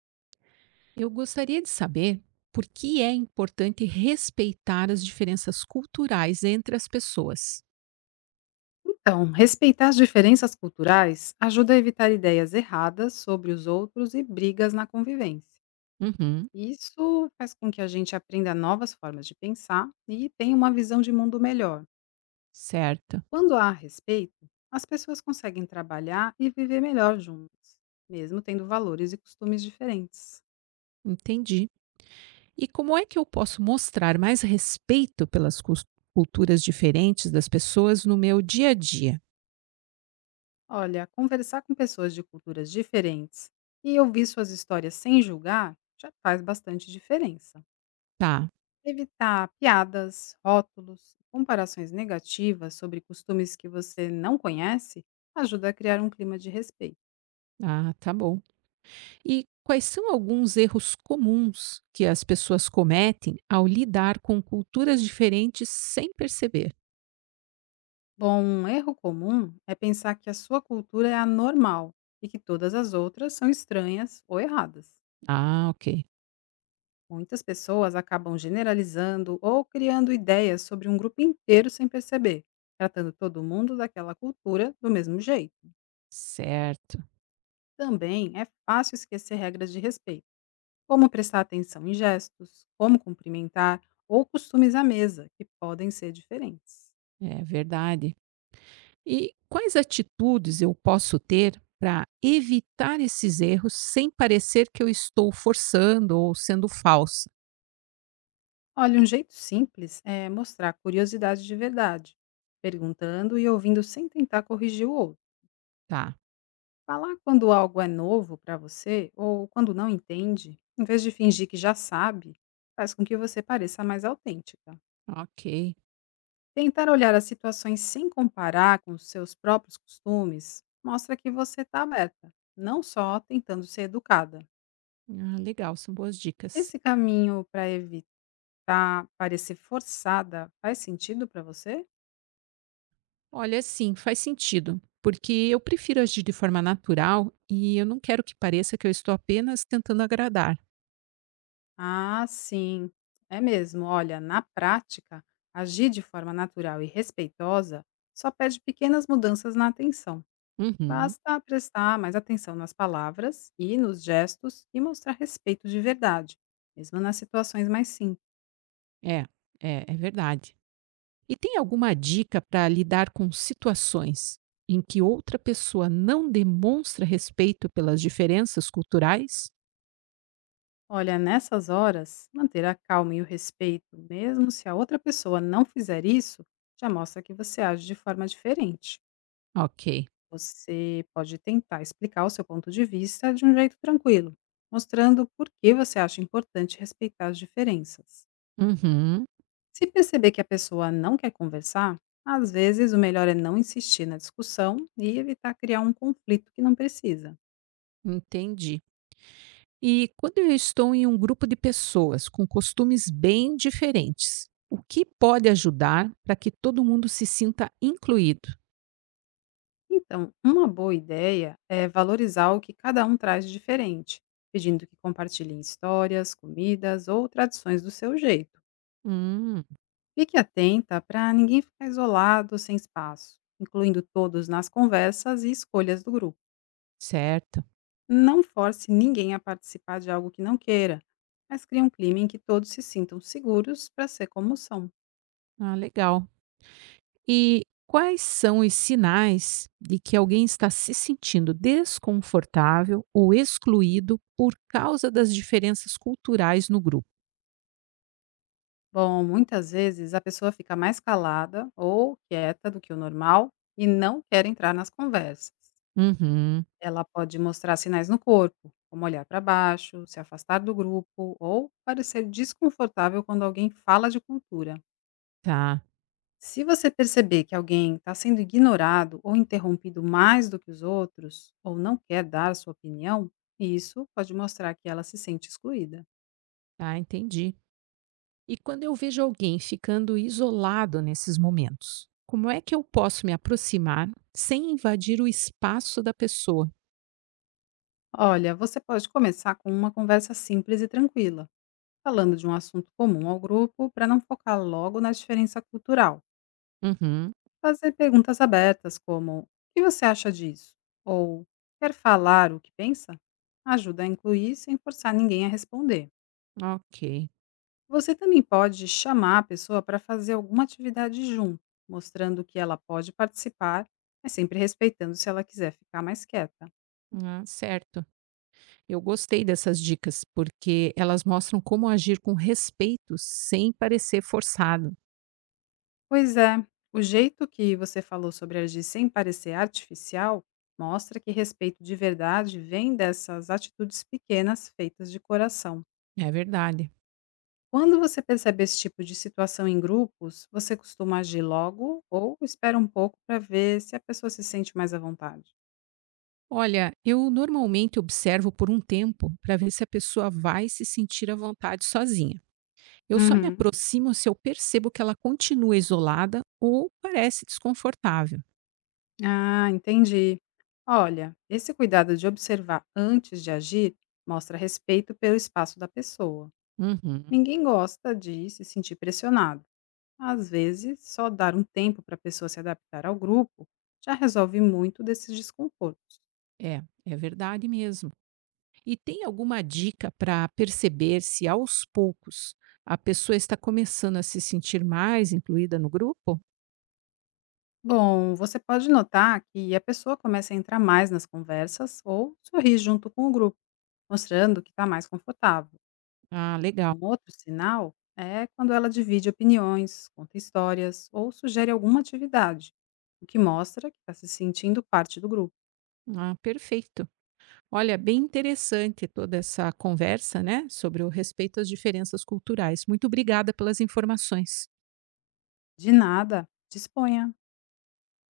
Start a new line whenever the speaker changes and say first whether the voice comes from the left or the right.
right: Eu gostaria de saber por que é importante respeitar as diferenças culturais entre as pessoas.
left: Então, respeitar as diferenças culturais ajuda a evitar ideias erradas sobre os outros e brigas na convivência.
right: Uhum,
left: Isso faz com que a gente aprenda novas formas de pensar e tenha uma visão de mundo melhor.
right: certo.
left: Quando há respeito, as pessoas conseguem trabalhar e viver melhor juntas, mesmo tendo valores e costumes diferentes.
right: Entendi. E como é que eu posso mostrar mais respeito pelas culturas diferentes das pessoas no meu dia a dia?
left: Olha, conversar com pessoas de culturas diferentes e ouvir suas histórias sem julgar já faz bastante diferença.
right: Tá.
left: Evitar piadas, rótulos, comparações negativas sobre costumes que você não conhece ajuda a criar um clima de respeito.
right: Ah, tá bom. E quais são alguns erros comuns que as pessoas cometem ao lidar com culturas diferentes sem perceber?
left: Bom, um erro comum é pensar que a sua cultura é a normal e que todas as outras são estranhas ou erradas.
right: Ah, ok.
left: Muitas pessoas acabam generalizando ou criando ideias sobre um grupo inteiro sem perceber, tratando todo mundo daquela cultura do mesmo jeito.
right: Certo.
left: Também é fácil esquecer regras de respeito como prestar atenção em gestos, como cumprimentar ou costumes à mesa, que podem ser diferentes.
right: É verdade. E quais atitudes eu posso ter para evitar esses erros sem parecer que eu estou forçando ou sendo falsa?
left: Olha, um jeito simples é mostrar curiosidade de verdade, perguntando e ouvindo sem tentar corrigir o outro.
right: Tá,
left: Falar quando algo é novo para você ou quando não entende, em vez de fingir que já sabe, faz com que você pareça mais autêntica.
right: ok.
left: Tentar olhar as situações sem comparar com os seus próprios costumes mostra que você está aberta, não só tentando ser educada.
right: Ah, legal, são boas dicas.
left: Esse caminho para evitar parecer forçada faz sentido para você?
right: Olha, sim, faz sentido, porque eu prefiro agir de forma natural e eu não quero que pareça que eu estou apenas tentando agradar.
left: Ah, sim. É mesmo. Olha, na prática, agir de forma natural e respeitosa só pede pequenas mudanças na atenção.
right: Uhum.
left: Basta prestar mais atenção nas palavras e nos gestos e mostrar respeito de verdade, mesmo nas situações mais simples.
right: É, é verdade. E tem alguma dica para lidar com situações em que outra pessoa não demonstra respeito pelas diferenças culturais?
left: Olha, nessas horas, manter a calma e o respeito, mesmo se a outra pessoa não fizer isso, já mostra que você age de forma diferente.
right: Ok.
left: Você pode tentar explicar o seu ponto de vista de um jeito tranquilo, mostrando por que você acha importante respeitar as diferenças.
right: Uhum,
left: Se perceber que a pessoa não quer conversar, às vezes o melhor é não insistir na discussão e evitar criar um conflito que não precisa.
right: entendi. E quando eu estou em um grupo de pessoas com costumes bem diferentes, o que pode ajudar para que todo mundo se sinta incluído?
left: Então, uma boa ideia é valorizar o que cada um traz de diferente, pedindo que compartilhem histórias, comidas ou tradições do seu jeito.
right: Hum,
left: Fique atenta para ninguém ficar isolado sem espaço, incluindo todos nas conversas e escolhas do grupo.
right: certo.
left: Não force ninguém a participar de algo que não queira, mas crie um clima em que todos se sintam seguros para ser como são.
right: Ah, legal. E quais são os sinais de que alguém está se sentindo desconfortável ou excluído por causa das diferenças culturais no grupo?
left: Bom, muitas vezes a pessoa fica mais calada ou quieta do que o normal e não quer entrar nas conversas.
right: Uhum,
left: Ela pode mostrar sinais no corpo, como olhar para baixo, se afastar do grupo ou parecer desconfortável quando alguém fala de cultura.
right: tá,
left: Se você perceber que alguém está sendo ignorado ou interrompido mais do que os outros, ou não quer dar sua opinião, isso pode mostrar que ela se sente excluída.
right: tá, entendi. E quando eu vejo alguém ficando isolado nesses momentos, como é que eu posso me aproximar sem invadir o espaço da pessoa?
left: Olha, você pode começar com uma conversa simples e tranquila, falando de um assunto comum ao grupo para não focar logo na diferença cultural.
right: Uhum,
left: Fazer perguntas abertas como: o que você acha disso? Ou quer falar o que pensa? Ajuda a incluir sem forçar ninguém a responder.
right: ok.
left: Você também pode chamar a pessoa para fazer alguma atividade junto, mostrando que ela pode participar, mas sempre respeitando se ela quiser ficar mais quieta.
right: Ah, certo. Eu gostei dessas dicas, porque elas mostram como agir com respeito sem parecer forçado.
left: Pois é, o jeito que você falou sobre agir sem parecer artificial mostra que respeito de verdade vem dessas atitudes pequenas feitas de coração.
right: É verdade.
left: Quando você percebe esse tipo de situação em grupos, você costuma agir logo ou espera um pouco para ver se a pessoa se sente mais à vontade?
right: Olha, eu normalmente observo por um tempo para ver se a pessoa vai se sentir à vontade sozinha. Eu só me
left: Uhum.
right: aproximo se eu percebo que ela continua isolada ou parece desconfortável.
left: Ah, entendi. Olha, esse cuidado de observar antes de agir mostra respeito pelo espaço da pessoa.
right: Uhum.
left: Ninguém gosta de se sentir pressionado. Às vezes, só dar um tempo para a pessoa se adaptar ao grupo já resolve muito desses desconfortos.
right: É, é verdade mesmo. E tem alguma dica para perceber se aos poucos a pessoa está começando a se sentir mais incluída no grupo?
left: Bom, você pode notar que a pessoa começa a entrar mais nas conversas ou sorrir junto com o grupo, mostrando que está mais confortável.
right: Ah, legal.
left: Um outro sinal é quando ela divide opiniões, conta histórias ou sugere alguma atividade, o que mostra que está se sentindo parte do grupo.
right: Ah, perfeito. Olha, bem interessante toda essa conversa, né, sobre o respeito às diferenças culturais. Muito obrigada pelas informações.
left: De nada, disponha.